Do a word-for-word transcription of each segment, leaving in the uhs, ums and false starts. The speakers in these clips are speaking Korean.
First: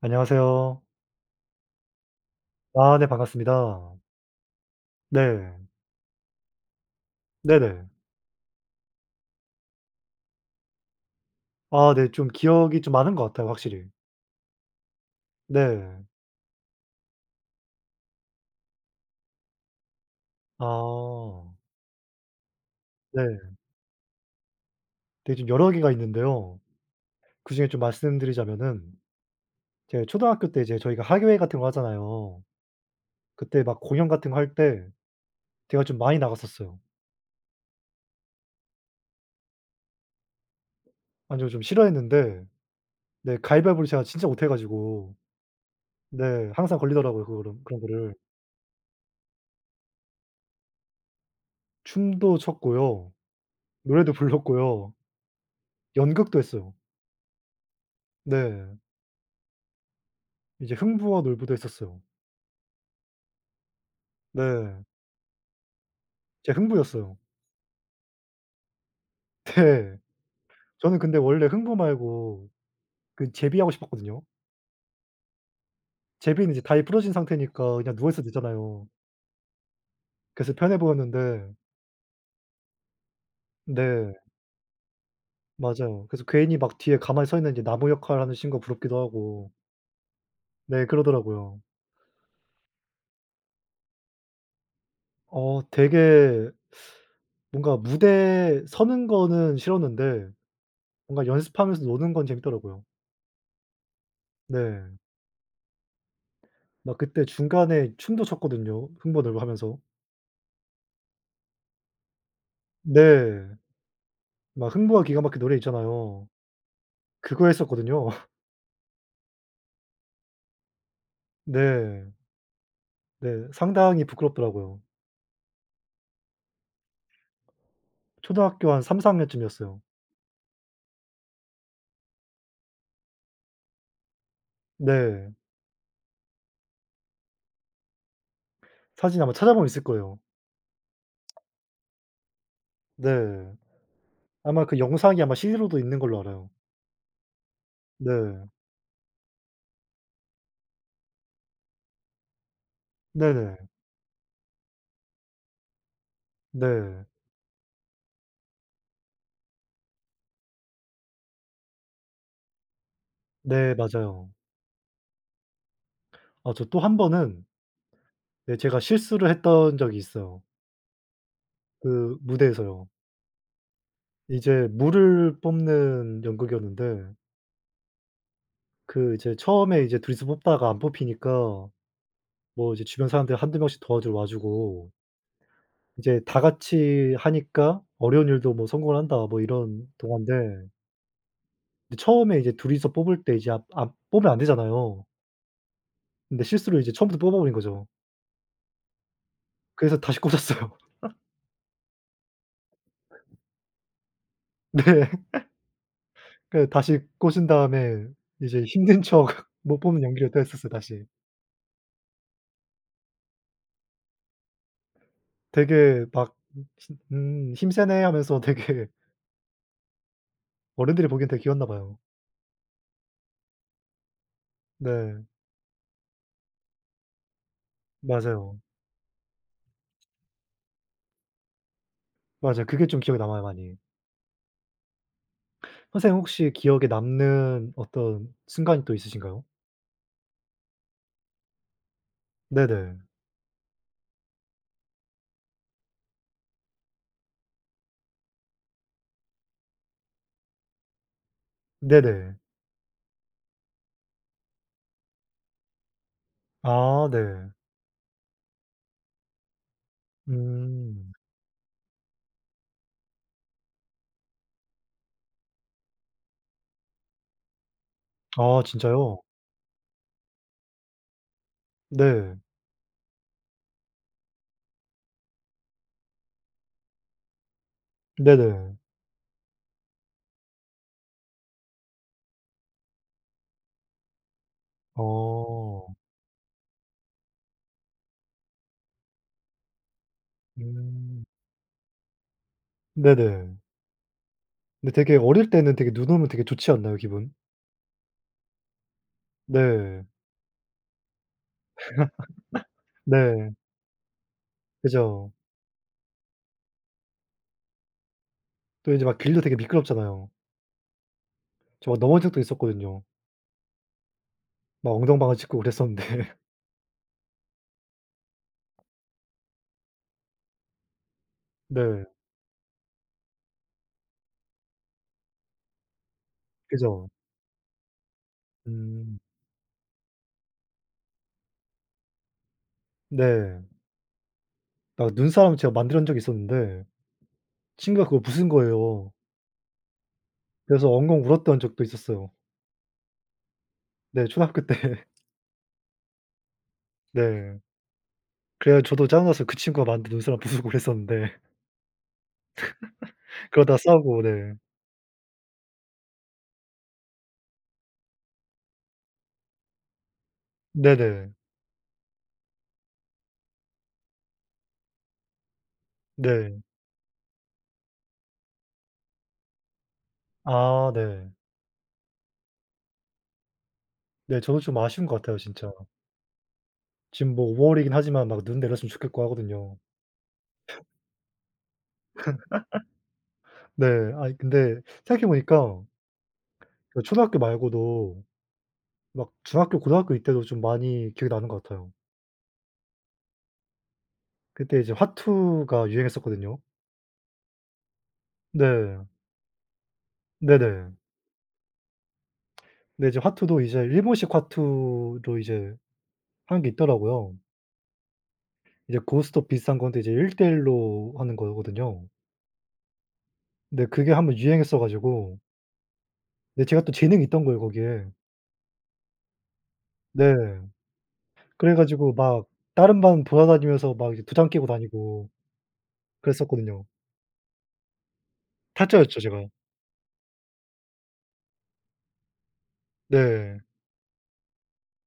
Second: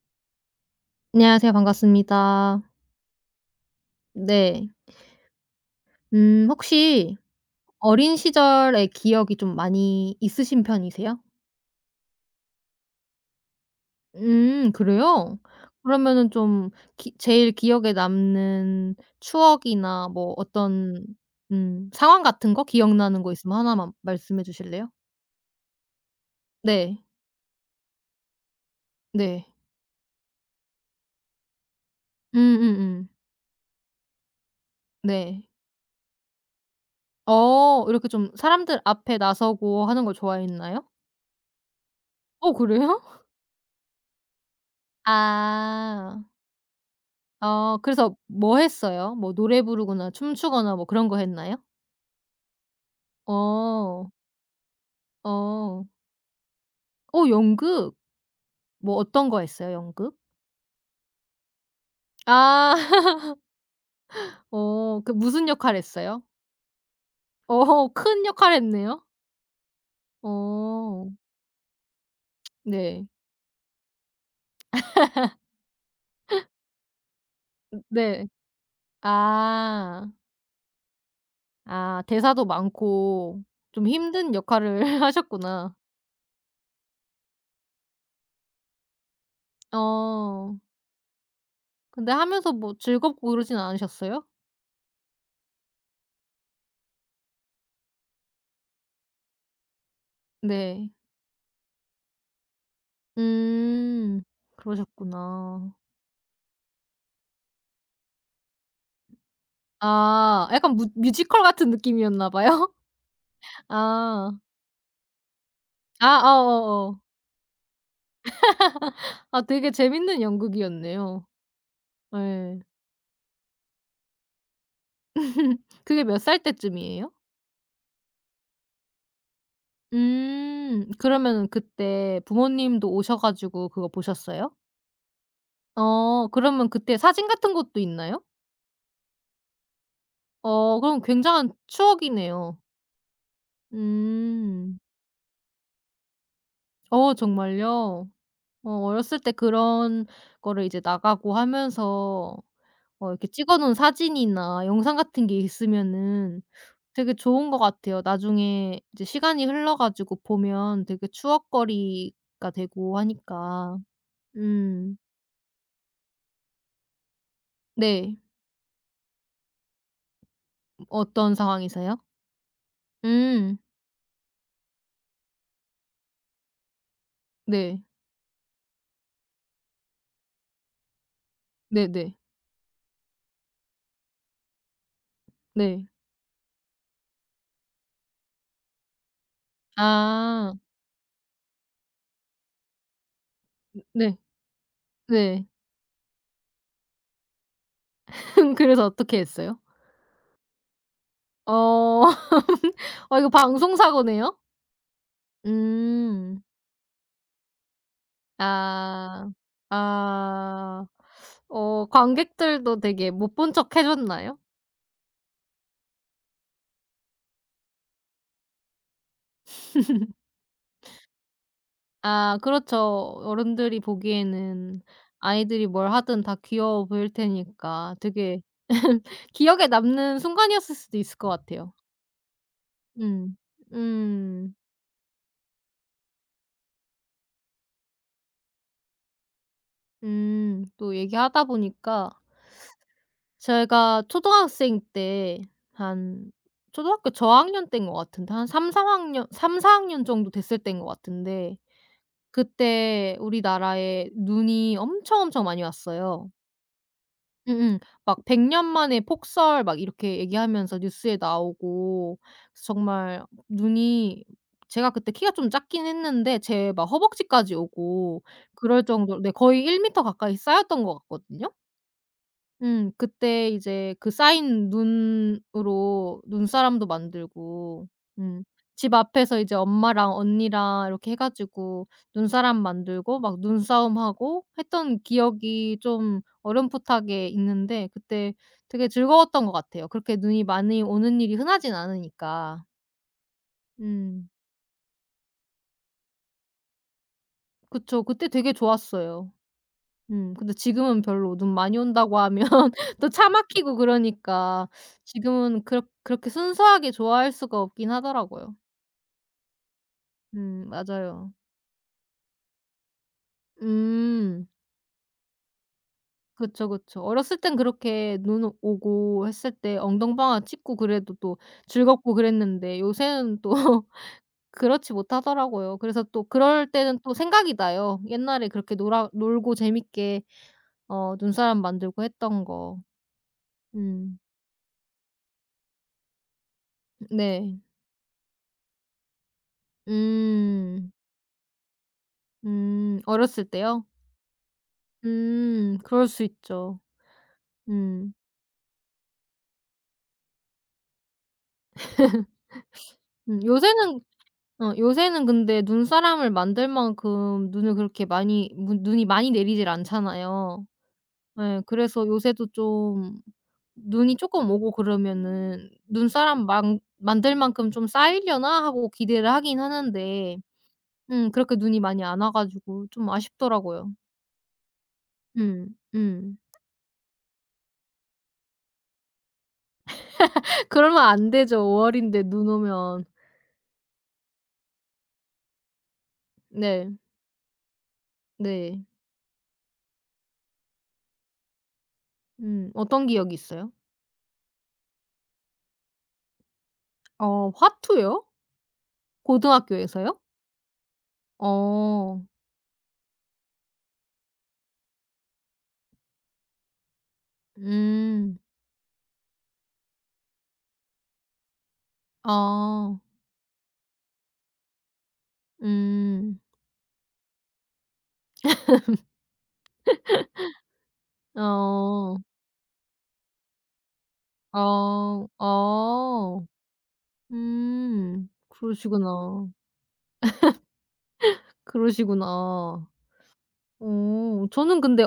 안녕하세요. 안녕하세요. 반갑습니다. 아네 반갑습니다. 네. 네. 음 혹시 네네. 어린 시절의 기억이 좀 많이 있으신 편이세요? 아네 좀 기억이 좀 많은 것 같아요, 확실히. 음 그래요? 네. 그러면은 좀 기 제일 기억에 남는 추억이나 뭐 어떤 아. 음 상황 같은 거 기억나는 거 네. 있으면 하나만 말씀해 주실래요? 되게 좀 여러 개가 있는데요. 네. 그중에 좀 말씀드리자면은, 네. 이제 초등학교 때 이제 저희가 학예회 같은 거 하잖아요. 음음음. 그때 막 공연 같은 거 할 때 네. 제가 좀 많이 나갔었어요. 어 이렇게 좀 사람들 앞에 나서고 하는 걸 좋아했나요? 니전좀 싫어했는데, 어 그래요? 네, 가위바위보를 제가 진짜 못해 가지고, 아. 네, 항상 걸리더라고요, 그거를, 어 그런 그래서 거를. 뭐 했어요? 뭐 노래 부르거나 춤추거나 뭐 그런 거 했나요? 춤도 췄고요. 어. 노래도 불렀고요. 어. 연극도 했어요. 어 연극. 네. 뭐 어떤 거 했어요 연극? 이제 흥부와 놀부도 했었어요. 아. 네. 어 그 무슨 역할 했어요? 제가 흥부였어요. 어 큰 역할 했네요. 네. 저는 어. 근데 원래 흥부 말고 네. 그 제비하고 싶었거든요. 제비는 이제 다리 부러진 상태니까 음 그냥 누워 있어도 네. 되잖아요. 아. 그래서 편해 보였는데, 아 대사도 많고 좀 네. 힘든 역할을 하셨구나. 맞아요. 그래서 괜히 막 뒤에 가만히 서 있는 이제 나무 역할하는 친구가 부럽기도 하고, 어. 네, 그러더라고요. 근데 하면서 뭐 즐겁고 그러진 않으셨어요? 어, 되게 뭔가 무대에 서는 거는 싫었는데 네. 뭔가 연습하면서 노는 건 재밌더라고요. 음. 네. 그러셨구나. 막 그때 중간에 춤도 췄거든요, 흥부 놀부 하면서. 아 약간 무 뮤지컬 같은 느낌이었나 봐요? 네. 아. 막 흥부와 기가 막힌 노래 아 있잖아요. 어어어. 그거 했었거든요. 아 되게 재밌는 연극이었네요. 네. 예. 네. 상당히 부끄럽더라고요. 그게 몇 살 때쯤이에요? 초등학교 한 삼사 학년쯤이었어요. 음. 그러면은 그때 부모님도 오셔 가지고 그거 보셨어요? 네. 어 그러면 그때 사진 같은 것도 있나요? 사진 아마 찾아보면 있을 거예요. 어 그럼 굉장한 추억이네요. 네. 아마 그 음. 영상이 아마 씨디로도 있는 걸로 알아요. 어 정말요? 네. 어 어렸을 때 그런 거를 이제 나가고 하면서 어 이렇게 네네. 찍어 놓은 사진이나 영상 같은 게 있으면은 네. 되게 좋은 것 같아요. 나중에 이제 시간이 흘러 가지고 보면 되게 추억거리가 되고 네, 하니까. 맞아요. 음. 아, 저 또 한 번은, 네. 네, 제가 실수를 했던 적이 있어요. 어떤 상황에서요? 그 무대에서요. 음. 이제 물을 뽑는 연극이었는데, 네. 그 이제 처음에 이제 둘 이서 뽑다가 안 뽑히니까, 네네. 뭐 이제 주변 사람들이 1 명씩 도와주러 와 주고, 네. 이제 다 같이 하니까 "어려운 일도 뭐 성공을 한다." 뭐 이런 동화인데, 아. 근데 처음에 이제 둘이서 뽑을 때 이제 아 아 네. 뽑으면 안 되잖아요. 네. 근데 실수로 이제 처음부터 뽑아 버린 거죠. 그래서 어떻게 했어요? 그래서 다시 꽂았어요. 어. 어 이거 방송 사고네요? 네. 음. 그 다시 꽂은 다음에 이제 힘든 척 아. 못 뽑는 연기를 또 했었어요, 아. 다시. 어 관객들도 되게 못 본 척 해 줬나요? 되게 막 시 음 '힘세네.' 하면서 되게 어른들이 보기엔 되게 귀여웠나 봐요. 아 그렇죠. 어른들이 보기에는 네. 아이들이 뭘 하든 다 귀여워 보일 테니까 되게 맞아요. 기억에 남는 순간이었을 수도 있을 것 같아요. 맞아요. 그게 좀 기억에 음. 남아요, 많이. 음. 선생님 혹시 기억에 남는 어떤 순간이 또 있으신가요? 음. 또 얘기하다 보니까 네네. 제가 초등학생 때 한 초등학교 저학년 때인 것 같은데 한 삼사 학년 삼 사 학년 정도 됐을 때인 것 같은데 네네. 그때 우리나라에 눈이 엄청 엄청 많이 왔어요. 아 네. 음음. 막 백 년 만에 폭설 막 이렇게 얘기하면서 음. 뉴스에 나오고 정말 눈이 제가 그때 키가 좀 작긴 했는데 제 막 허벅지까지 오고 아 그럴 진짜요? 정도로 네 거의 일 미터 가까이 쌓였던 것 같거든요. 네. 음. 그때 이제 그 쌓인 눈으로 눈사람도 만들고 음 네네. 집 앞에서 이제 엄마랑 언니랑 이렇게 해 가지고 눈사람 만들고 막 눈싸움하고 했던 기억이 어. 좀 어렴풋하게 있는데 그때 되게 즐거웠던 것 같아요. 그렇게 눈이 많이 오는 음. 일이 흔하진 않으니까. 네네. 음. 근데 되게 어릴 때는 되게 눈 오면 되게 좋지 않나요, 기분? 그쵸. 그때 되게 좋았어요. 네. 음 근데 지금은 별로 눈 많이 온다고 하면 또 차 네. 막히고 그러니까 그죠. 지금은 그렇 그렇게 순수하게 좋아할 수가 없긴 하더라고요. 또 이제 막 길도 되게 미끄럽잖아요. 음 맞아요. 저 막 넘어진 적도 있었거든요. 음. 막 엉덩방아 찧고 그랬었는데. 그쵸, 그쵸. 어렸을 땐 그렇게 눈 오고 했을 때 엉덩방아 찍고 그래도 또 네. 즐겁고 그랬는데 요새는 또 그렇지 못하더라고요. 그래서 또 그럴 때는 그죠. 또 생각이 나요. 옛날에 그렇게 놀아 음. 놀고 재밌게 어 눈사람 만들고 했던 거. 네. 음. 막 눈사람 제가 만들어 낸 적이 있었는데 네. 친구가 그거 부순 거예요. 그래서 음. 엉엉 울었던 적도 있었어요. 음. 어렸을 때요? 네. 초등학교 때. 음. 그럴 수 있죠. 네. 음. 그래요. 저도 짜증 나서 그 친구가 많은데 눈사람 부수고 그랬었는데 음. 그러다가 요새는 싸우고, 네. 어 요새는 근데 눈사람을 만들 만큼 눈을 그렇게 많이 무 눈이 많이 내리질 않잖아요. 네네. 예. 그래서 요새도 좀 눈이 조금 오고 그러면은 '눈사람 네. 만 만들 만큼 좀 쌓이려나?' 하고 기대를 하긴 하는데 아 네. 음 그렇게 눈이 많이 안 와 가지고 좀 아쉽더라고요. 네, 저도 좀 아쉬운 것 같아요, 음. 진짜. 음. 지금 뭐버 월이긴 하지만 막 눈 내렸으면 좋겠고 하거든요. 그러면 안 되죠. 오 월인데 눈 오면. 네. 아니 근데 생각해 보니까, 네. 그 초등학교 말고도 네. 막 중학교, 고등학교 이때도 좀 많이 기억이 나는 것 같아요. 음. 어떤 기억이 있어요? 그때 이제 화투가 유행했었거든요. 어 화투요? 네. 고등학교에서요? 네네. 어. 근데 이제 화투도 이제 일본식 화투로 이제 하는 게 있더라고요. 음. 이제 고스톱 비슷한 건데 이제 일대일로 하는 거거든요. 아. 네. 그게 한번 유행했어 가지고, 음. 네, 제가 또 재능이 있던 거예요 거기에. 네. 그래 가지고 어. 막 다른 반 돌아다니면서 막 이제 도장 끼고 어. 다니고 어. 그랬었거든요. 음. 타짜였죠, 제가. 그러시구나. 그러시구나. 네. 어. 저는 근데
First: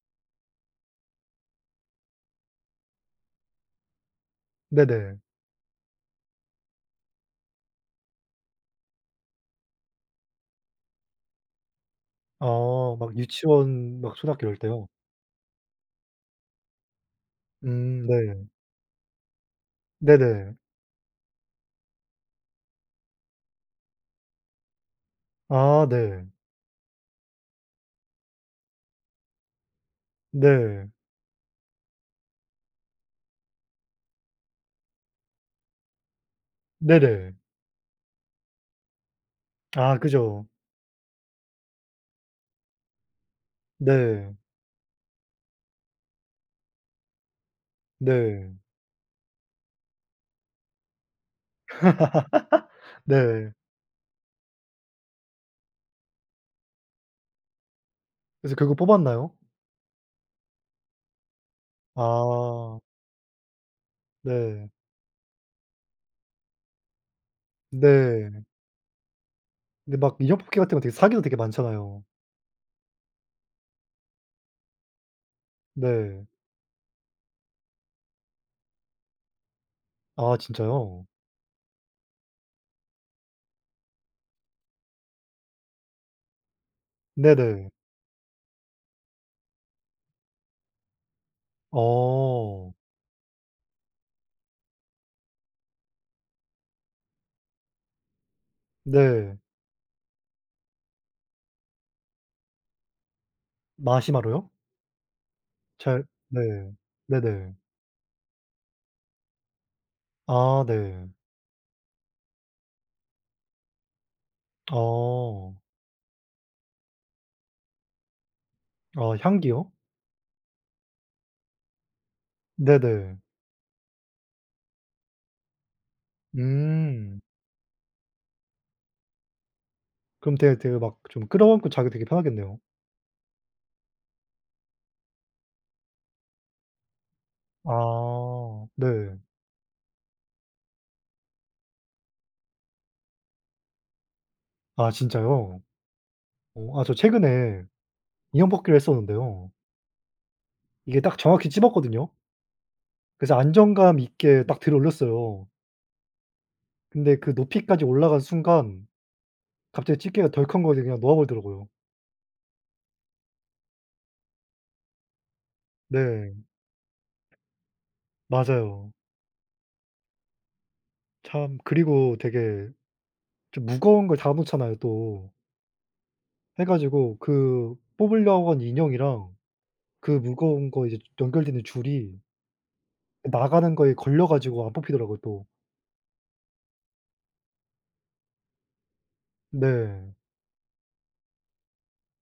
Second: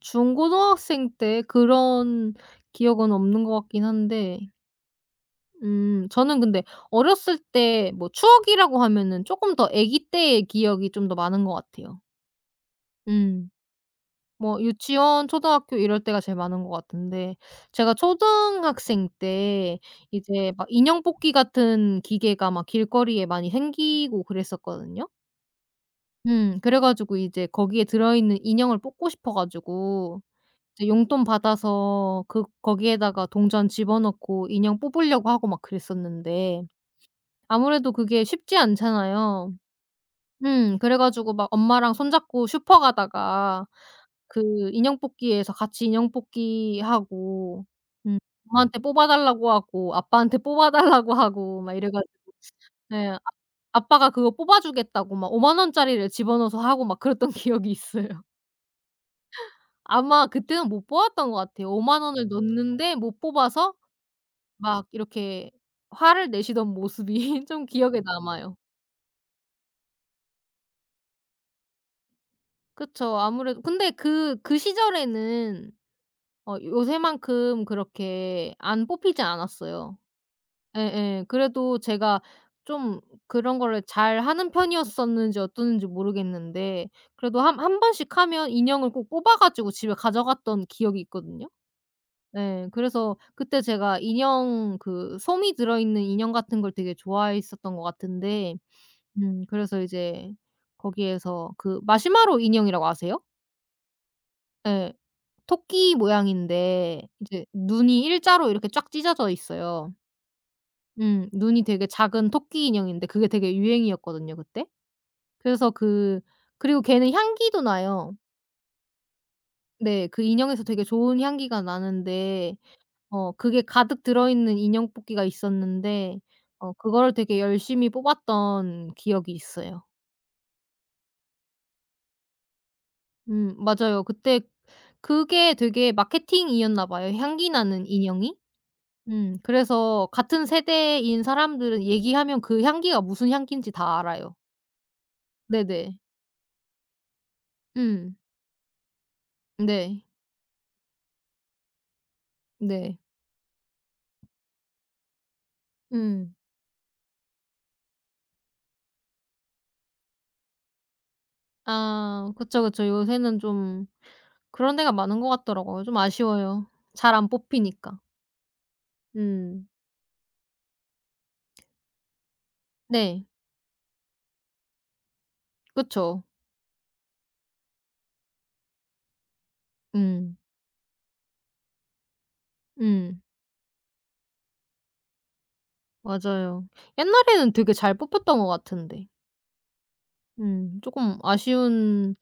중고등학생 때 그런 기억은 없는 것 같긴 한데 네네. 음 저는 근데 어렸을 때 뭐 추억이라고 하면은 조금 더 아기 때의 기억이 좀 더 많은 것 같아요. 아 막 음. 유치원 막 초등학교 이럴 뭐 때요? 유치원, 초등학교 이럴 때가 제일 많은 것 같은데 제가 음, 네. 초등학생 때 이제 네네. 막 인형 뽑기 같은 기계가 막 길거리에 많이 생기고 그랬었거든요. 아 네. 음 그래 가지고 이제 거기에 들어있는 인형을 뽑고 싶어 가지고 이제 네. 용돈 받아서 그 거기에다가 동전 집어 넣고 인형 뽑으려고 하고 막 그랬었는데 네네. 아무래도 그게 쉽지 않잖아요. 아 그죠. 음. 그래 가지고 막 엄마랑 손잡고 슈퍼 가다가 네. 그 인형 뽑기에서 같이 인형 뽑기 하고 음 네. 엄마한테 뽑아 달라고 하고 아빠한테 뽑아 달라고 하고 막 이래 가지고 네. 아 네. 아빠가 그거 뽑아 주겠다고 막오만 원짜리를 집어넣어서 하고 막 그랬던 기억이 있어요. 그래서 결국 뽑았나요? 아마 그때는 못 뽑았던 것 같아요. 오만 원을 아. 넣었는데 못 뽑아서 네. 막 이렇게 화를 내시던 모습이 좀 기억에 네. 남아요. 근데 막 인형 뽑기 같은 거 되게 사기도 되게 많잖아요. 그쵸. 아무래도 근데 그 그 시절에는 네. 어 요새만큼 그렇게 안 뽑히지 않았어요. 아 진짜요? 예예. 그래도 제가 좀 그런 거를 잘하는 편이었었는지 어땠는지 모르겠는데 그래도 한 네네. 한 번씩 하면 인형을 꼭 뽑아 가지고 집에 가져갔던 기억이 있거든요. 예. 어. 그래서 그때 제가 인형 그 솜이 들어 있는 인형 같은 걸 되게 좋아했었던 것 같은데 네. 음 그래서 이제 거기에서 그 마시마로 인형이라고 아세요? 마시마로요? 예. 토끼 잘. 네. 모양인데 이제 네네. 눈이 일자로 이렇게 쫙 찢어져 있어요. 아 네. 음. 눈이 되게 작은 토끼 인형인데 그게 되게 유행이었거든요 그때. 어. 그래서 그 그리고 걔는 향기도 나요. 아 향기요? 네. 그 인형에서 되게 좋은 향기가 나는데 네네. 어 그게 가득 들어있는 인형 뽑기가 있었는데 어 그거를 음. 되게 열심히 뽑았던 기억이 있어요. 그럼 되게 되게 막 좀 끌어안고 자기 되게 편하겠네요. 음 맞아요. 그때 그게 되게 마케팅이었나 봐요 향기 나는 인형이. 아 네. 음 그래서 같은 세대인 사람들은 얘기하면 그 향기가 무슨 향기인지 다 알아요. 아 진짜요? 네네. 어 아 저 최근에 음. 인형 뽑기를 했었는데요. 네. 이게 딱 정확히 집었거든요. 네. 그래서 안정감 있게 딱 들어올렸어요. 음. 근데 그 높이까지 올라간 순간 갑자기 집게가 덜컹거리더니 그냥 놓아버리더라고요. 아 그쵸, 그쵸. 요새는 좀 그런 데가 많은 것 같더라고요. 좀 네. 아쉬워요. 잘 안 뽑히니까. 맞아요. 음. 참 그리고 되게 네. 좀 무거운 걸 다 놓잖아요, 또. 그쵸. 해 가지고 그 뽑으려고 한 인형이랑 그 음. 무거운 거 이제 연결되는 줄이 음. 나가는 거에 걸려 가지고 안 뽑히더라고요, 또. 맞아요. 옛날에는 되게 잘 뽑혔던 것 같은데. 네. 음. 조금 아쉬운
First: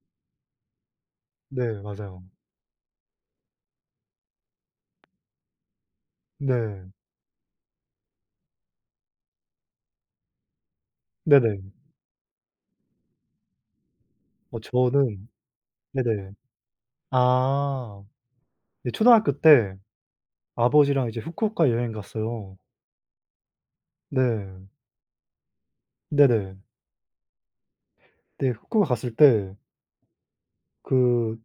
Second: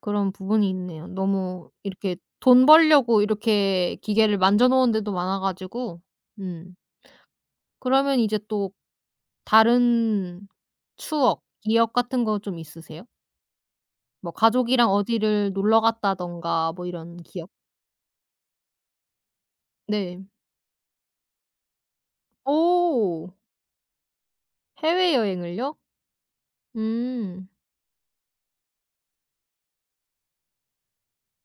그런 부분이 있네요. 너무 네, 이렇게 맞아요. 돈 벌려고 이렇게 기계를 만져 놓은 데도 많아 가지고 음 네. 그러면 이제 또 다른 추억, 네네. 기억 같은 거 좀 있으세요? 뭐 어 가족이랑 저는, 어디를 놀러 네네. 갔다든가 뭐 이런 기억? 아. 네 초등학교 때 네. 아버지랑 이제 후쿠오카 여행 갔어요. 오. 네. 해외여행을요? 네네. 음. 네 후쿠오카 갔을 때 그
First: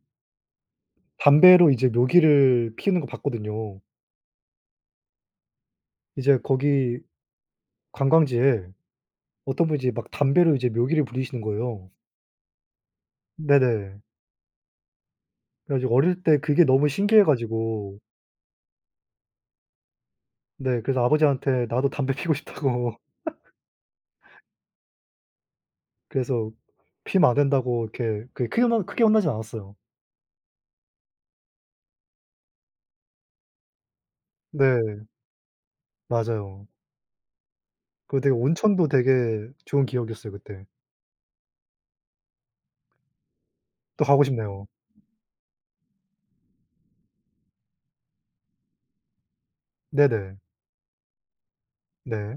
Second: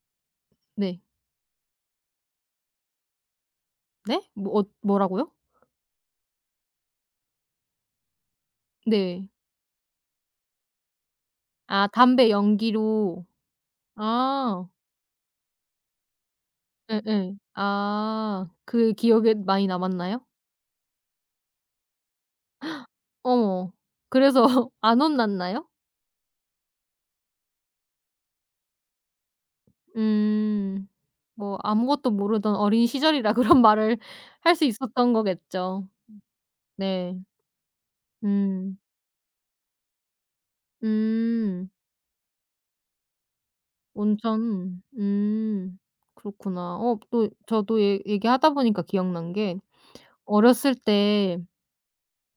네. 담배로 이제 묘기를 피우는 거 봤거든요. 네? 뭐 어 뭐라고요? 이제 거기 관광지에 네. 어떤 분이 이제 막 담배로 이제 묘기를 부리시는 아 거예요. 담배 연기로. 네네. 아. 그래 가지고 어릴 때 그게 너무 신기해 예예. 가지고 아 그 기억에 많이 남았나요? 네 그래서 아버지한테 나도 담배 피우고 싶다고 어머. 그래서 안 혼났나요? 그래서 피면 안 된다고 이렇게 그게 크게 혼나 크게 혼나진 않았어요. 음. 뭐 아무것도 모르던 어린 시절이라 그런 말을 할 수 네. 있었던 거겠죠. 맞아요. 네. 그리고 되게 음. 온천도 되게 좋은 기억이었어요, 그때. 음. 또 가고 싶네요. 온천. 음. 그렇구나. 어 또 저도 얘 얘기하다 보니까 기억난 게 네네. 어렸을 때 네.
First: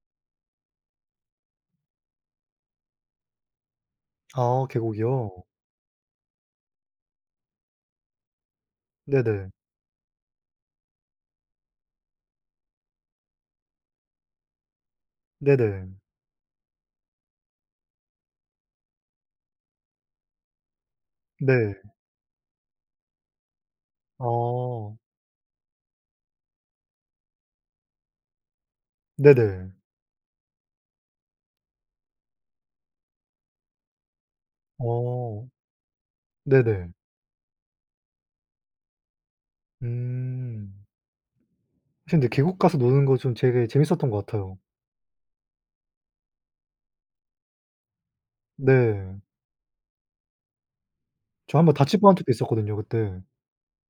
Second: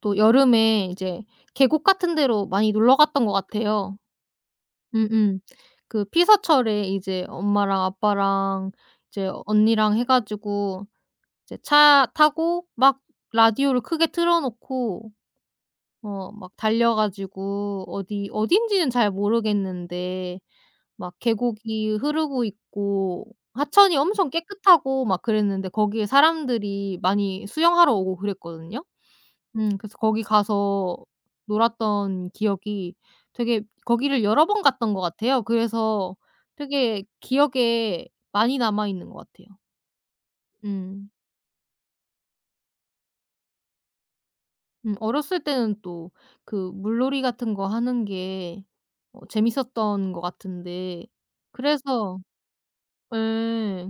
또 여름에 이제 계곡 같은 데로 많이 놀러 갔던 것 같아요. 아 음음. 계곡이요? 그 피서철에 이제 엄마랑 아빠랑 이제 네네. 언니랑 해 가지고 이제 차 타고 막 라디오를 크게 틀어 놓고 네네. 어 막 달려 가지고 어디 어딘지는 잘 모르겠는데 막 네. 계곡이 흐르고 있고 하천이 엄청 아. 깨끗하고 막 그랬는데 거기에 사람들이 많이 수영하러 오고 그랬거든요. 네네. 음 그래서 거기 가서 놀았던 기억이 되게 거기를 여러 번 갔던 것 같아요. 어. 그래서 네네. 되게 기억에 많이 남아 있는 것 같아요. 음. 음. 근데 계곡 가서 노는 거 좀 되게 재밌었던 것 같아요. 음 어렸을 때는 또 그 물놀이 같은 거 하는 게 네. 어 재밌었던 것 같은데 저 한번 다치뻔한 그래서 적도 있었거든요, 그때. 예.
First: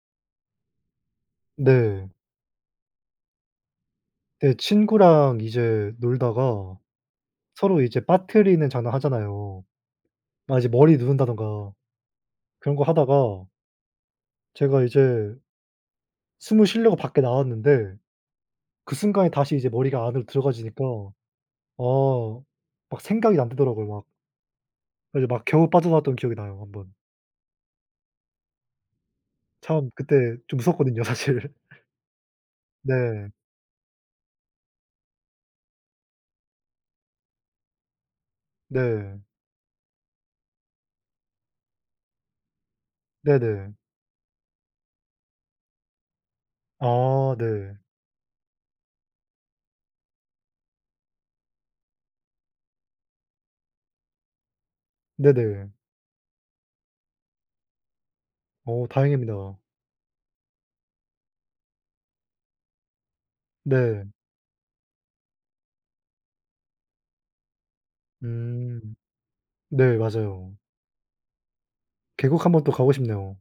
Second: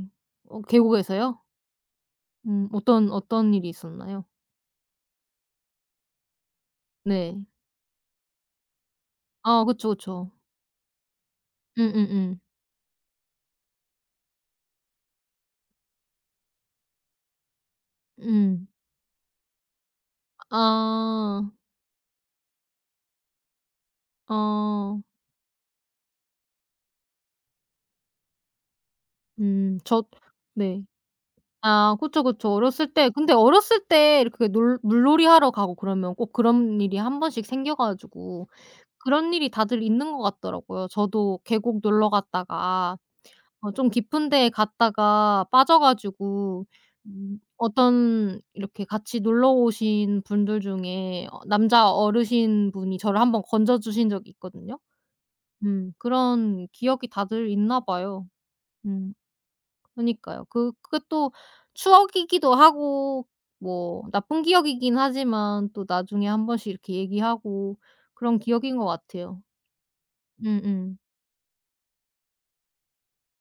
어 계곡에서요? 네. 음 어떤 어떤 일이 있었나요? 그 친구랑 이제 놀다가 네. 서로 이제 빠트리는 장난 하잖아요. 아 그쵸, 그쵸. 막 이제 머리 누른다든가 음음음. 음. 그런 거 하다가 제가 이제 숨을 쉬려고 밖에 나왔는데 음. 음. 그 순간에 다시 이제 머리가 안으로 들어가지니까 아. 아 막 생각이 안 나더라고요, 막. 어. 그래서 막 겨우 빠져나왔던 기억이 나요, 한 번. 음. 참 저 그때 좀 네. 무섭거든요, 사실. 아 그쵸, 그쵸. 어렸을 때 네. 근데 어렸을 때 이렇게 놀 물놀이하러 가고 그러면 꼭 그런 일이 한 번씩 생겨 가지고 네. 그런 일이 다들 있는 것 같더라고요. 저도 계곡 놀러 갔다가 어 네네. 좀 깊은 데에 갔다가 빠져 가지고 아 음 네. 어떤 이렇게 같이 놀러 오신 분들 중에 어 남자 어르신분이 저를 한번 건져 주신 적이 있거든요. 네네. 음 그런 기억이 다들 있나 봐요. 어 음 다행입니다. 그니까요. 그 그게 또 추억이기도 하고 뭐 네. 나쁜 기억이긴 하지만 또 나중에 한 번씩 이렇게 얘기하고 그런 기억인 음. 것 같아요. 네 맞아요. 음음. 계곡 한번 또 가고 싶네요.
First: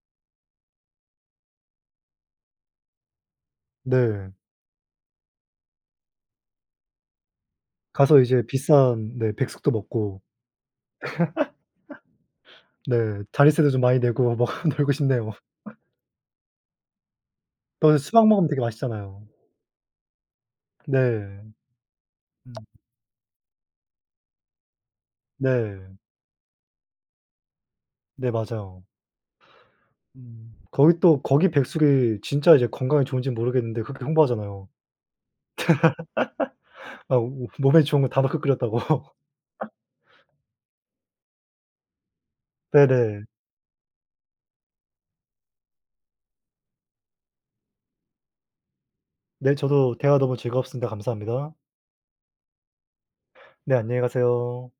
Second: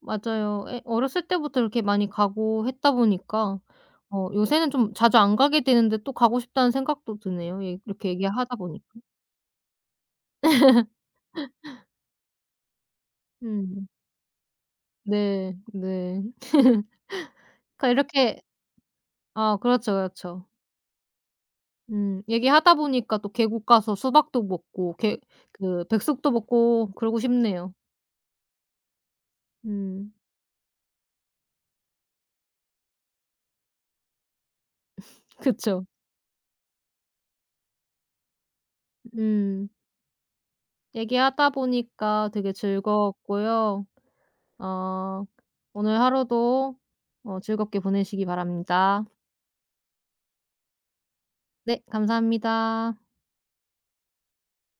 맞아요. 예 어렸을 때부터 이렇게 많이 가고 했다 보니까 네. 어 요새는 좀 자주 안 가게 되는데 또 가고 싶다는 생각도 드네요. 예 이렇게 가서 이제 얘기하다 보니까. 비싼 네 백숙도 먹고 네 자릿세도 좀 음. 많이 내고 막 놀고 싶네요. 네. 네. 또 그러니까 그 수박 이렇게 먹으면 되게 맛있잖아요. 아 그렇죠, 그렇죠. 네. 음. 음 얘기하다 보니까 또 계곡 가서 수박도 먹고 게 그 네. 백숙도 먹고 그러고 싶네요. 네 맞아요. 음. 음. 거기 또 거기 백숙이 진짜 이제 건강에 좋은진 모르겠는데 그렇게 홍보하잖아요. 그쵸. 아 오 몸에 좋은 거 다 넣고 끓였다고. 음. 얘기하다 보니까 되게 네네. 즐거웠고요. 어 오늘 하루도 어 즐겁게 보내시기 바랍니다. 네 저도 대화 너무 즐거웠습니다. 감사합니다. 네. 감사합니다. 네 안녕히 가세요.